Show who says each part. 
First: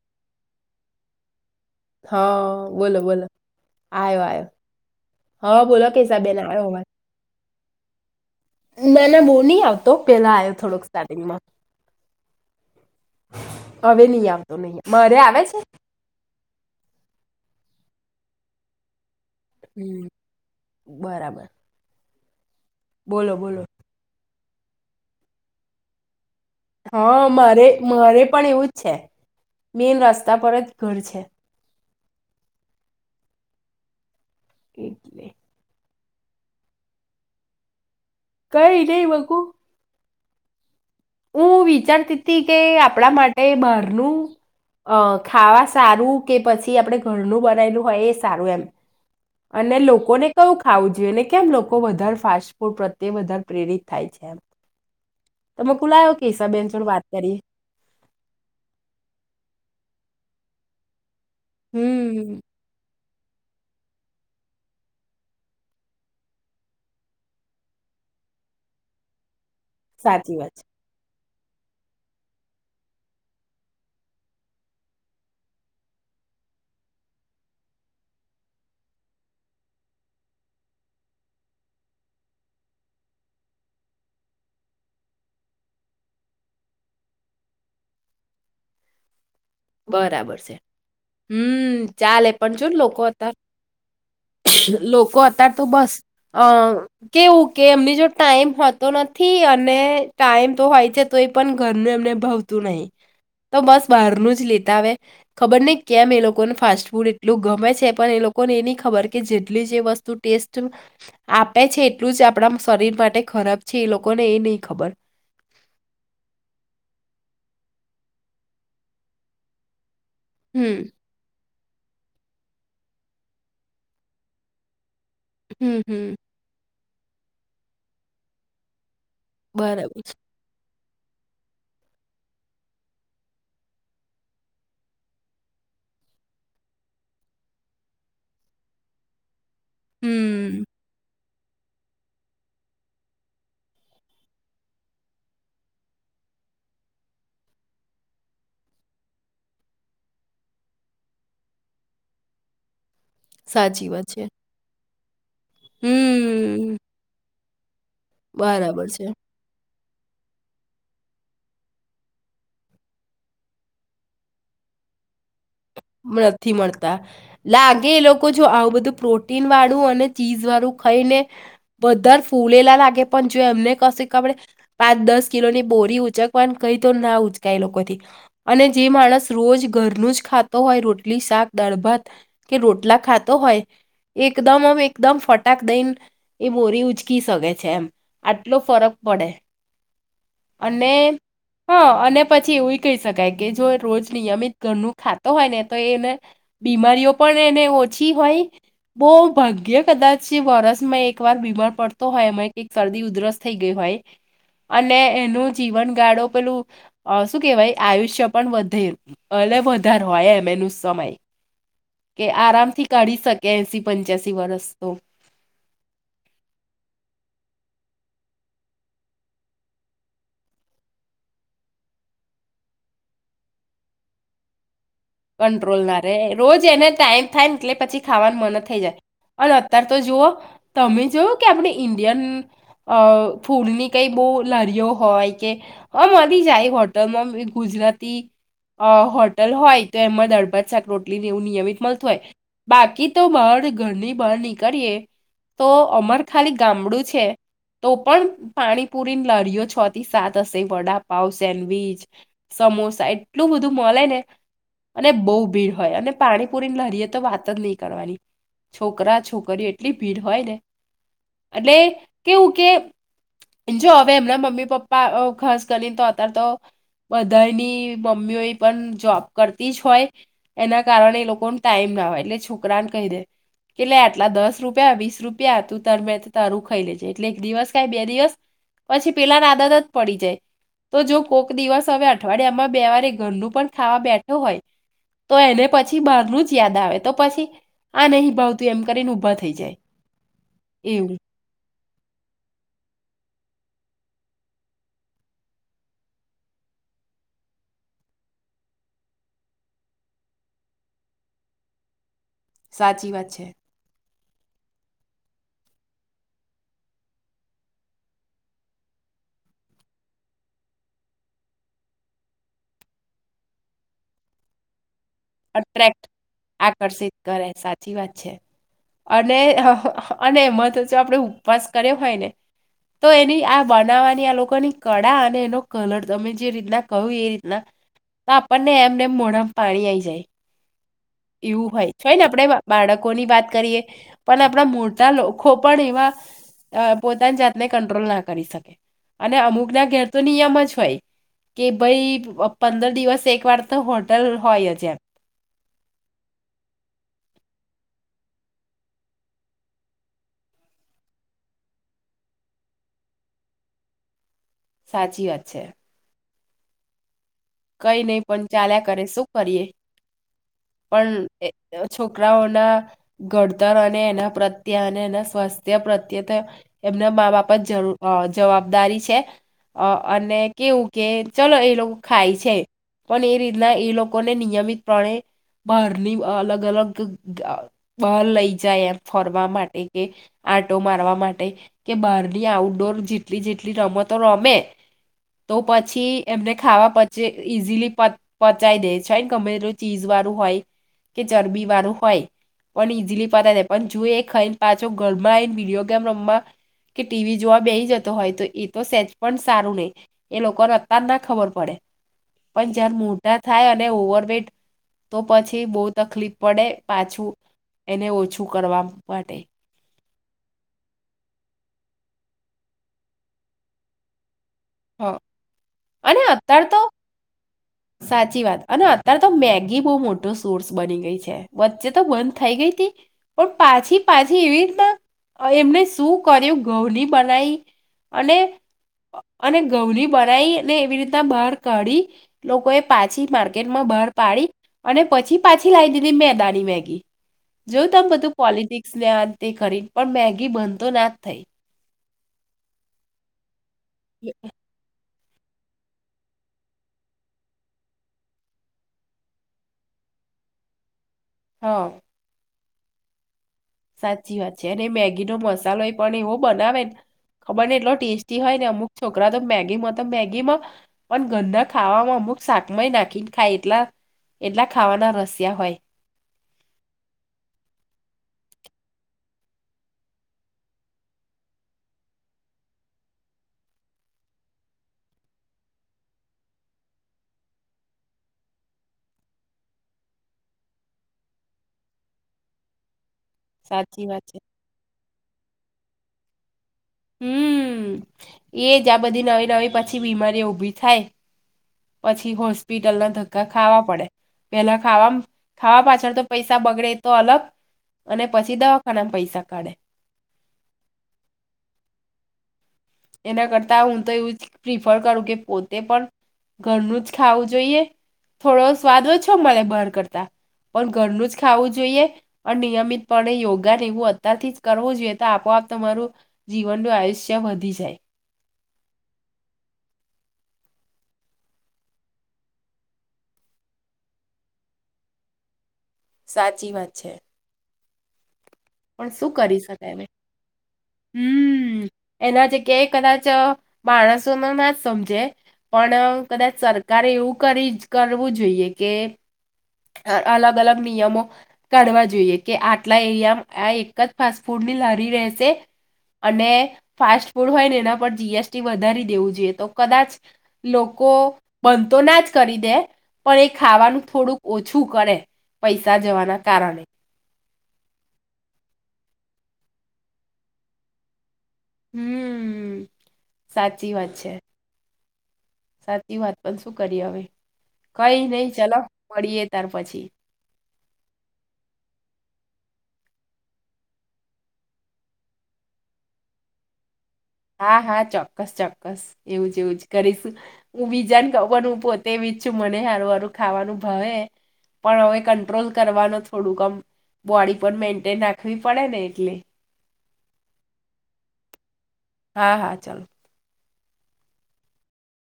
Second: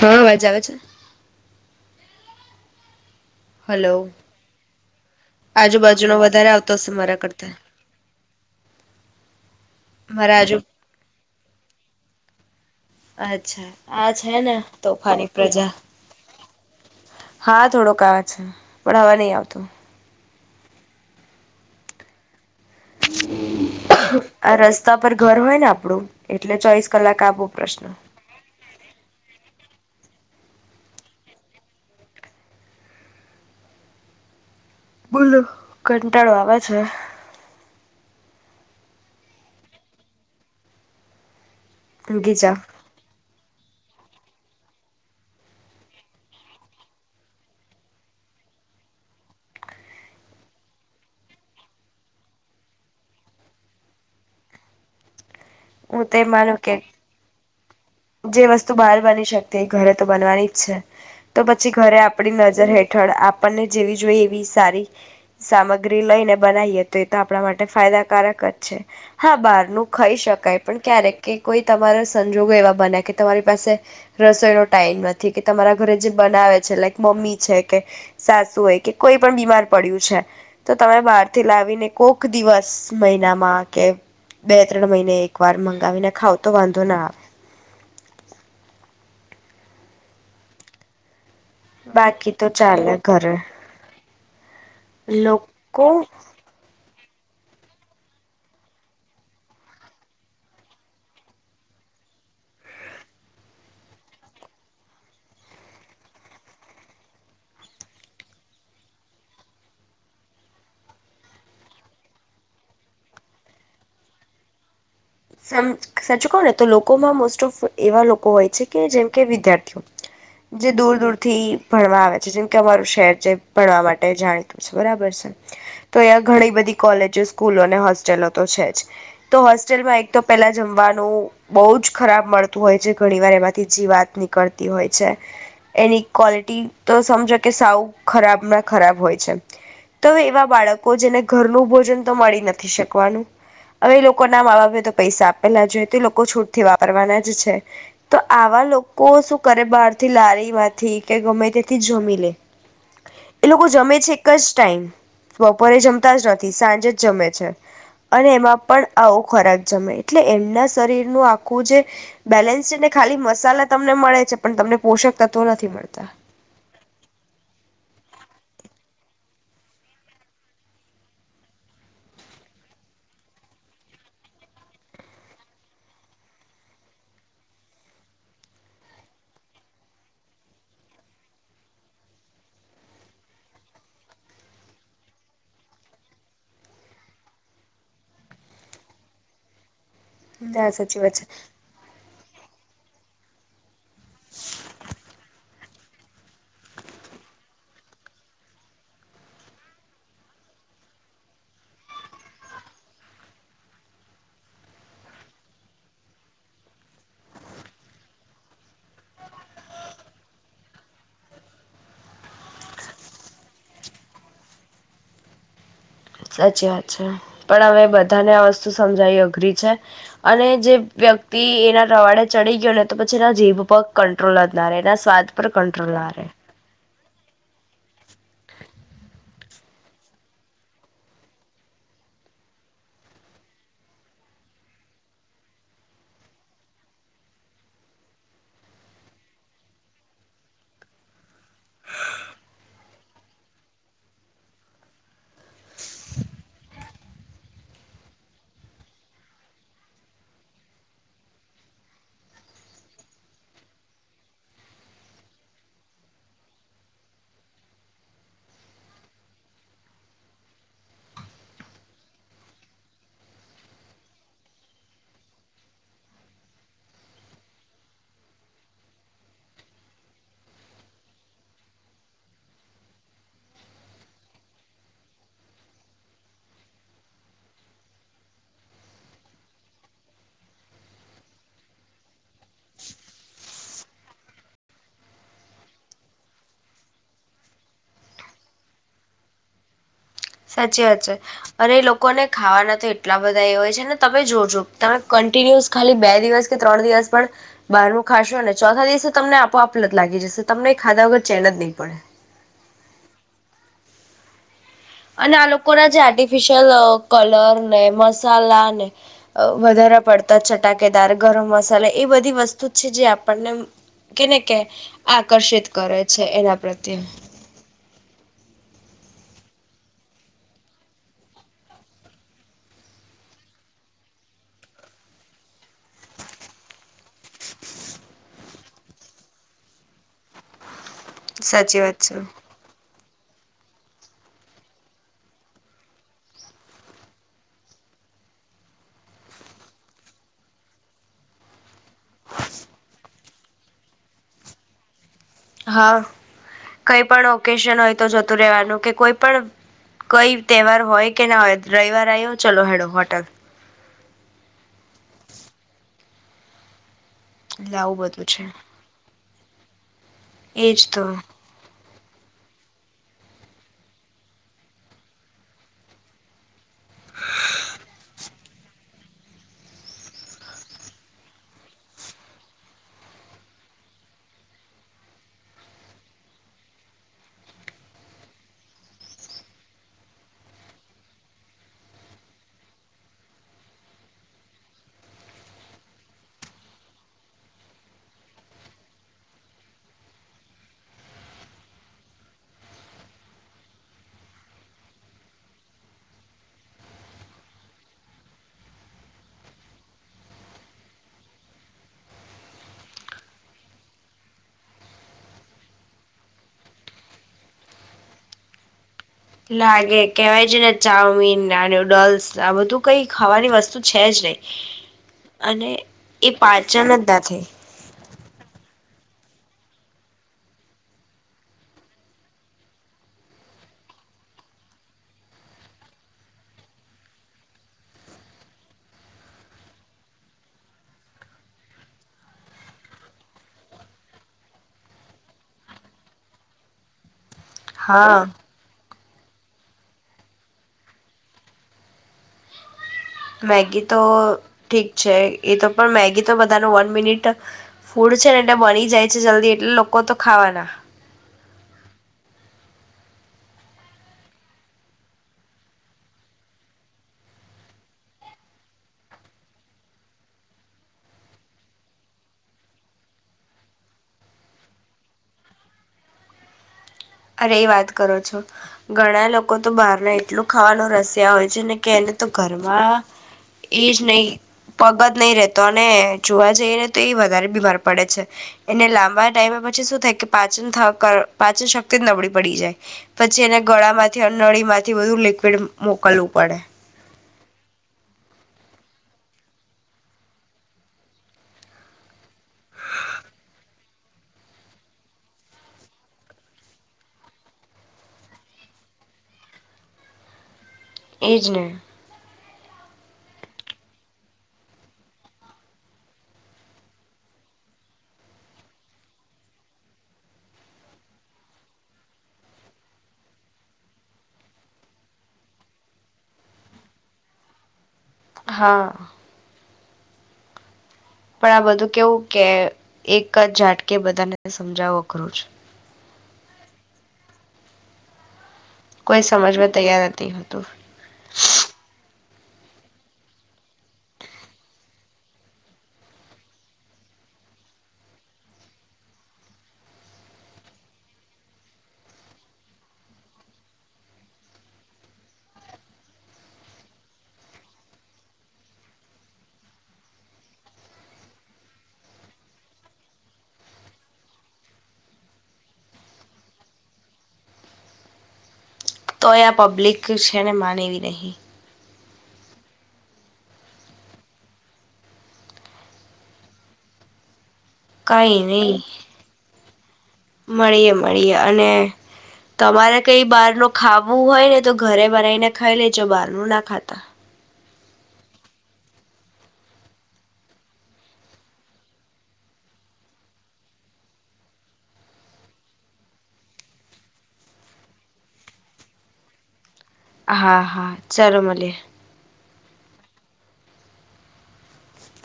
Speaker 1: હા વાજ છે.
Speaker 2: હા બોલો બોલો.
Speaker 1: હલો
Speaker 2: આયો આયો. હા બોલો
Speaker 1: આજુબાજુનો
Speaker 2: કેસાબેન
Speaker 1: વધારે
Speaker 2: આવ,
Speaker 1: આવતો હશે મારા કરતા
Speaker 2: ના ના બહ નહી આવતો પેલા
Speaker 1: મારા
Speaker 2: આવ્યો
Speaker 1: આજુ
Speaker 2: થોડોક સ્ટાર્ટિંગમાં
Speaker 1: અચ્છા
Speaker 2: હવે
Speaker 1: આ
Speaker 2: નહી
Speaker 1: છે
Speaker 2: આવતો
Speaker 1: ને
Speaker 2: નહી મારે
Speaker 1: તોફાની
Speaker 2: આવે છે.
Speaker 1: પ્રજા હા થોડોક છે, પણ હવા નહીં આવે.
Speaker 2: હમ. બરાબર. બોલો બોલો.
Speaker 1: આ રસ્તા પર ઘર હોય ને આપડું એટલે ચોવીસ કલાક
Speaker 2: હા
Speaker 1: આપો
Speaker 2: મારે
Speaker 1: પ્રશ્ન
Speaker 2: મારે પણ એવું જ છે, મેન રસ્તા પોતા પરત ઘર છે. એટલે
Speaker 1: બૂલો, કંટાળો આવે છે.
Speaker 2: કઈ નહી બકું. હું વિચારતી
Speaker 1: ઊંઘી
Speaker 2: તી
Speaker 1: જાવ
Speaker 2: કે આપણા માટે બ નું અહ ખાવા સારું કે પછી આપણે ઘરનું બનાયેલું હોય એ સારું એમ. અને લોકોને કયું ખાવું જોઈએને કેમ લોકો વધારે ફાસ્ટ ફૂડ પ્રત્યે વધારે પ્રેરિત થાય છે એમ. તમે કુલા
Speaker 1: હું તો
Speaker 2: આવો
Speaker 1: એ
Speaker 2: કે
Speaker 1: માનું
Speaker 2: હિસાબેન જોડે વાત કરી.
Speaker 1: જે વસ્તુ બહાર બની શકતી એ ઘરે તો બનવાની જ છે. તો પછી ઘરે આપડી
Speaker 2: હમ
Speaker 1: નજર હે ઠળ આપણને જેવી જોઈ એવી સારી સામગ્રી લઈને બનાવીએ તો એ તો આપણા માટે ફાયદાકારક જ છે. હા બહાર નું ખાઈ
Speaker 2: સાચી વાત
Speaker 1: શકાય
Speaker 2: છે
Speaker 1: પણ ક્યારેક. કે કોઈ તમારા સંજોગો એવા બને કે તમારી પાસે રસોઈનો ટાઈમ નથી કે તમારા ઘરે જે બનાવે છે લાઈક મમ્મી છે કે સાસુ હોય કે કોઈ પણ બીમાર પડ્યું છે, તો તમે બહાર થી લાવીને કોક દિવસ મહિનામાં કે બે ત્રણ મહિને એક વાર મંગાવીને ખાવ તો વાંધો ના આવે.
Speaker 2: બરાબર છે. હમ ચાલે
Speaker 1: બાકી તો
Speaker 2: પણ જો ને
Speaker 1: ચાલે
Speaker 2: લોકો અતાર
Speaker 1: ઘરે.
Speaker 2: લોકો અત્યારે તો બસ અહ કેવું કે એમની જો ટાઈમ હોતો નથી અને ટાઈમ તો હોય છે તો એ પણ ઘરનું એમને ભવતું નહી, તો બસ બહારનું જ નથ લેતા હવે ખબર નહી કેમ એ લોકોને ફાસ્ટ ફૂડ એટલું ગમે છે, પણ એ લોકોને એ નહી ખબર કે જેટલી જે વસ્તુ ટેસ્ટ આપે છે, એટલું જ આપણા શરીર માટે ખરાબ છે એ લોકોને એ નહી ખબર.
Speaker 1: સમ સાચું કહો ને તો લોકોમાં મોસ્ટ ઓફ એવા લોકો હોય છે કે જેમ કે વિદ્યાર્થીઓ જે
Speaker 2: હમ,
Speaker 1: દૂર-દૂરથી ભણવા આવે છે, જેમ કે અમારું શહેર જે ભણવા માટે જાણીતું છે બરાબર.
Speaker 2: હમ,
Speaker 1: [unintelligible]
Speaker 2: હમ.
Speaker 1: તોં એ ઘણી બધી કોલેજો, સ્કૂલો અને હોસ્ટેલો તો છે જ. તો હોસ્ટેલમાં
Speaker 2: બરાબર છે.
Speaker 1: એક [unintelligible] જમવાનું બહુ જ ખરાબ મળતું હોય જે ઘણી વાર એમાંથી જીવાત નીકળતી હોય છે, એની ક્વોલિટી તો સમજો કે સાવ ખરાબ માં ખરાબ હોય છે. તો એવા
Speaker 2: હમ,
Speaker 1: બાળકો જેને ઘરનું ભોજન તો મળી નથી શકવાનું, હવે લોકો ના મા બાપે તો પૈસા આપેલા જોએ તો લોકો છૂટ થી વાપરવાના જ છે, તો આવા લોકો શું કરે બહારથી લારી માંથી કે ગમે તેથી જમી લે. એ લોકો
Speaker 2: સાચી
Speaker 1: જમે
Speaker 2: વાત
Speaker 1: છે એક જ ટાઈમ. બપોરે જમતા જ નથી,
Speaker 2: હમ,
Speaker 1: સાંજે જ જમે છે. અને એમાં
Speaker 2: બરાબર
Speaker 1: પણ
Speaker 2: છે.
Speaker 1: આવો ખોરાક જમે એટલે એમના શરીર નું આખું જે બેલેન્સ છે ને ખાલી મસાલા તમને મળે છે પણ તમને પોષક તત
Speaker 2: નથી મળતા. લાગે એ લોક કો જો આવું બધું પ્રોટીન વાળું અને ચીઝ વાળું ખાઈ ને બધા ફૂલેલા લાગે પણ જો એમને કશીક આપણે પાંચ દસ કિલો ની બોરી ઉચકવાની કઈ તો ના ઉચકાય એ લોકોથી, અને જે માણસ રોજ ઘરનું જ ખા તા હોય રોટલી, શાક, દળભાત કે રોટલા ખાતો હોય એકદમ હવે એકદમ ફટાક દઈન એ બોરી ઉચકી શકે છે એમ, આટલો ફરક પડે.
Speaker 1: ના
Speaker 2: અને
Speaker 1: સાચી વાત છે
Speaker 2: હા અને પછી એવુંય કહી શકાય કે જો રોજ નિયમિત ઘરનું ખાત હોયને તો એને બીમારીઓ પણ એને ઓછી હોય બો ભાગ્ય કદાચ વરષમાં એક વાર બીમાર પડતો હોય એમાં કઈ શરદી ઉધરસ થઈ ગઈ હોય અને એનું જીવન ગાળો પેલું શું કેહેવાય આયુષ્ય પણ વધે એટ વધ ઉધર હોય એમ એનું સમય કે આરામથી કાઢી શકે એસી પંચ્યાસીવર્ષ તો
Speaker 1: સાચી વાત છે પણ હવે બધાને આ વસ્તુ સમજાવી અઘરી છે અને જે વ્યક્તિ એના રવાડે ચડી ગયો ને તો પછી એના જીભ પગ કંટ્રોલ જ ના રહે એના સ્વાદ પર
Speaker 2: કંટ્રોલ ના રે
Speaker 1: રહે
Speaker 2: રોજ એને ટાઈમ થાય ને એટલે પછી ખાવાનું મન થઈ જાય અને અત્યાર તો જુઓ તમે જોવ કે આપણે ઈન્ડિયન ફૂડની કઈ બહુ લરીઓ હોય કે મળરી જાય હોટલમાં ગુજરાતી હોટલ હોય તો એમાં દળભાત શાક રોટલીને એવું નિયમિત મળતું હોય બાકી તો બહાર ઘરની બહાર નીકળીએ તો અમાર ખાલી ગામડું છે છે તો પણ પાણીપુરીની લરીઓ છ થી સાત હશે વડાપાવ સેન્ડવીચ સમોસા એટલું બધું મળે ને અને બહ ભીડ હોય અને પાણીપુરી લરીએ તો વાત જ નહી કરવાની છોકરા છોકરીઓ એટલી ભીડ હોય ને એટલે કેવું કે જો હવે એમના મમ્મી પપ્પા ખાસ કરીને તો અત્યારે તો બધાની મમ્મીઓ પણ જોબ કરતી જ હોય એના કારણે એ લોકો ને ટાઈમ ના હોય એટલે છોકરાને કહી દે કે લે આટલા દસ રૂપિયા વીસ રૂપિયા તું તરમે તારું ખાઈ લેજે એટલે એક દિવસ કે બે દિવસ પછી પેલાને આદત જ પડી જાય તો જો કોક દિવસ હવે અઠવાડિયામાં બે વારે ઘરનું પણ ખાવા બે હોય તો એને પછી બહારનું જ યાદ આવે તો પછી આ નહી ભાવતું એમ કરીને ઊભા થઈ જાય
Speaker 1: સાચી વાત છે
Speaker 2: એવું.
Speaker 1: અરે લોકો લોકોને ખાવાના એટલા બધા એ હોય છે અનેને તમે જોજો તમે કન્ટિન્યુઅસ ખાલી બે દિવસ કે ત્રણ દિવસ પણ બહાર ન ખાશો અનેને ચોથા દિવસે તમને આપોઆપ જ લત લાગી જશે તમને ખાધા વગર ચેન જ નહીં પડે
Speaker 2: સાચી વાત છે.
Speaker 1: અને આ લોકો ના જે આર્ટિફિશિયલ અ કલર ને, મસાલા ને, વધારે પડતા ચટાકેદાર ગરમ મસાલા એ બધી વસ્તુ છે જે આપણને કેને કે આકર્ષિત કરે
Speaker 2: અટ્રેક્ટ,
Speaker 1: છે એના પ્રત્યે
Speaker 2: આકર્ષિત કરે સાચી વાત છે. અને અને એમાં તો જો આપણે ઉપવાસ કર્યો હોય ને તો એની આ બનાવવાની આ લોકોની કળા અને એનો કલર તમે જે રીતના કહ્યું એ રીતના તો આપણને એમને અમે મોડામાં પાણી આવીઈ જાય. એવું
Speaker 1: સાચી
Speaker 2: હોય
Speaker 1: વાત
Speaker 2: [unintelligible]
Speaker 1: છે
Speaker 2: આપડે બાળક કોની લોકોની વાત કરીએ પણ આપણા મોટા લોકો પણ એવા. અ પોતાની જાતને કંટ્રોલ ના કરી શકે. અને અમુક ના ઘેરતો નિયમ જ હોય કે ભાઈ પંદર દિવસ એક વાર તો હોટલ હોય જ એમ.
Speaker 1: હા કઈ પણ ઓકેશન હોય તો જતું રેવાનું કે કોઈ પણ કઈ તહેવાર હોય કે ના હોય રવિવાર આયો ચલો હેડો હોટલ.
Speaker 2: સાચી વાત છે.
Speaker 1: એટલે આવું
Speaker 2: કઈ નહી
Speaker 1: બધું છે
Speaker 2: પણ ચાલ્યા કરે શું ફરીએ.
Speaker 1: એજ તો.
Speaker 2: છોકરાઓના ઘડતર અને એના પ્રત્યે અને એના સ્વાસ્થ્ય પ્રત્યે તો એમના મા બાપા જ જ જવાબદારી છે અ અને કેવું કે ચલો એ લોક ખાય છે પણ એ રીતના એ લોકોને નિયમિત પ્ણે બહારની અલગ અલગ અ બાર લઈ જાય એમ ફરવા માટે કે આંટો મારવા માટે કે બહારની આઉટડોર જેટલી જેટલી રમતો રમે તો પછી એમને ખાવા પચે ઈઝીલી પ પચાય દે છે ને ગમે તે ચીજ વાળું હોય કે ચરબી વાળું હોય પણ ઈઝીલી પચાઈ દે પણ જો એ ખાઈને પાછો ઘરમાં આવીને વિડીયો ગેમ રમવા કે ટીવી જોવા બેહી જતો હોય તો એ તો સેચ પણ સારું નહી એ લોકોને અતાર ના ખબર પડે. પણ જેમ મોટા થાય અને ઓવર વેટ તો પછી બહુ તકલીફ પડે પાછું એને ઓછું કરવા. માટે
Speaker 1: લાગે. કહેવાય છે ને ચાઉમીન ના નૂડલ્સ આ બધું કઈ ખાવાની વસ્તુ છે જ નહીં.
Speaker 2: હ અને અતાર
Speaker 1: પાચન
Speaker 2: તો
Speaker 1: જ ના થઈ
Speaker 2: સાચી વાત અને ત્યારે તો મેગી બહુ મોટો સોર્સ બની ગઈ છે. વચ્ચે તો બંધ થઈ ગઈ હતી પણ પાછી પાછી એવી રીતના એમણે શું કર્યું ઘઉની બનાવી અને અને ઘઉંની બનાઈ એ ને એવી રીતના બહાર કાઢી લોકોએ પાછી માર્કેટમાં બહાર પાડી અને પછી પાછી લાવી દીધી મેદાની મેગી. જો તમે
Speaker 1: હા
Speaker 2: બધું પોલિટિક [inaudible] ખરી પણ મેગી બંધ તો ના જ થઈ.
Speaker 1: મેગી. તો ઠીક. છે એ તો પણ મેગી તો બધાનું વન મિનિટ ફૂડ છે ને એટલે મળી જાય છે જલ્દી એટલે લોકો તો ખાવાના.
Speaker 2: હા. સાચી વાત છે અને મેગીનો મસાલો એ પણ એવો બનાવેને ખબર ને એટલો ટેસ્ટી હોય ને અમુક છોકરા તો મેગીમાં તો મેગી માં પણ ગંદા ખાવામાં અમુક શાકમાંય નાખીને ખાય એટલા એટલા ખાવાના રસિયા હોય.
Speaker 1: અરે એ વાત કરો છો ઘણા લોકો તો બહારને એટલું ખાવાનું રસિયા હોય છે ને કે એને તો ઘરમાં એ જ નહી પગ જ નહીં રેતો અને જોવા જઈ ને તો એ વધારે બીમાર પડે છે એને લાંબા ટાઈમે પછી શું થાય કે પાચન થાકર પાચનક ત નબળી પડી જાય. પછી એને ગળા
Speaker 2: સાચી વાત
Speaker 1: માંથી
Speaker 2: છે
Speaker 1: નળી માંથી બધું લી ફર મોકલવું પડે.
Speaker 2: હમ્મ, એ જ આ બધી નવી નવી પછી બીમારી ઊભી થાય. પછી હોસ્પિટલ ના ધક્કા ખાવા પડે પેલા ખાવા ખાવા પાછળ તો પૈસા બગડે તો અલગ અને પછી દવાખાનામાં પૈસા કાઢે.
Speaker 1: એ જને.
Speaker 2: એના કરતા હું તો એવું જ પ્રિફર કરું કે પોતે પણ ઘરનું જ ખાવું જોઈએ થોડો સ્વાદ ઓછો મળે બહાર કરતા પણ ઘરનું જ ખાવું જોઈએ અને નિયમિતપણે યોગાને એવું અત્યારથી જ કરવું જોઈએ તો આપોઆપ તમારું જીવનનું આયુષ્ય વધી જ જાય.
Speaker 1: હા. પણ આ બધું કેવું કે એક જ ઝાટકે બધાને સમજાવો ખરું છ.
Speaker 2: સાચી વાત છે. પણ
Speaker 1: કોઈ
Speaker 2: શું કરી
Speaker 1: સમજવા
Speaker 2: શકાય
Speaker 1: તૈયાર
Speaker 2: હવે
Speaker 1: નથી થતું.
Speaker 2: હમ એના થી ક્યાંયે કદાચ માણસો ન ના જ સમજે પણ કદાચ સરકારે એવું કરી કરવું જોઈએ કે અલગ અલગ નિયમો કાઢવા જોઈએ કે આટલા એરિયામાં આ એક જ ફાસ્ટ ફૂડની લરી રહેશે અને ફાસ્ટ ફૂડ હોય ને એના પર જી એસ ટી વધારી દેવું જોઈએ તો કદાચ લોકો બંધ તો ના જ કરી દે પણ એ ખાવાનું થોડુંક ઓછું કરે પૈસા જવાના કારણે.
Speaker 1: તો એ આ પબ્લિક છે ને માને એવી નહી.
Speaker 2: હમ્મ સાચી વાત છે. સાચી વાત પણ શું કરીયે હવે.
Speaker 1: કઈ નહી
Speaker 2: ચલો મળીએ ત્યાર પછી
Speaker 1: મળીએે મળીએ અને તમારે કઈ બહાર ન ખાવું હોય ને તો ઘરે બનાવીને ખાઈ લેજો બહાર નું ના ખાતા.
Speaker 2: હા હા ચોક્કસ ચોક્કસ એવું જ એવું જ કરીશ હું બીજાને કઉ પણ હું પોતે બી છું મને હારું હારું ખાવાનું ભાવ પણ હવે કંટ્રોલ કરવાનું થોડુંકમ આમ બોડી પણ મેન્ટેન રાખવી પડે ને એટલે.
Speaker 1: હા હા ચાલો મળ્યે.
Speaker 2: હા હા ચાલો.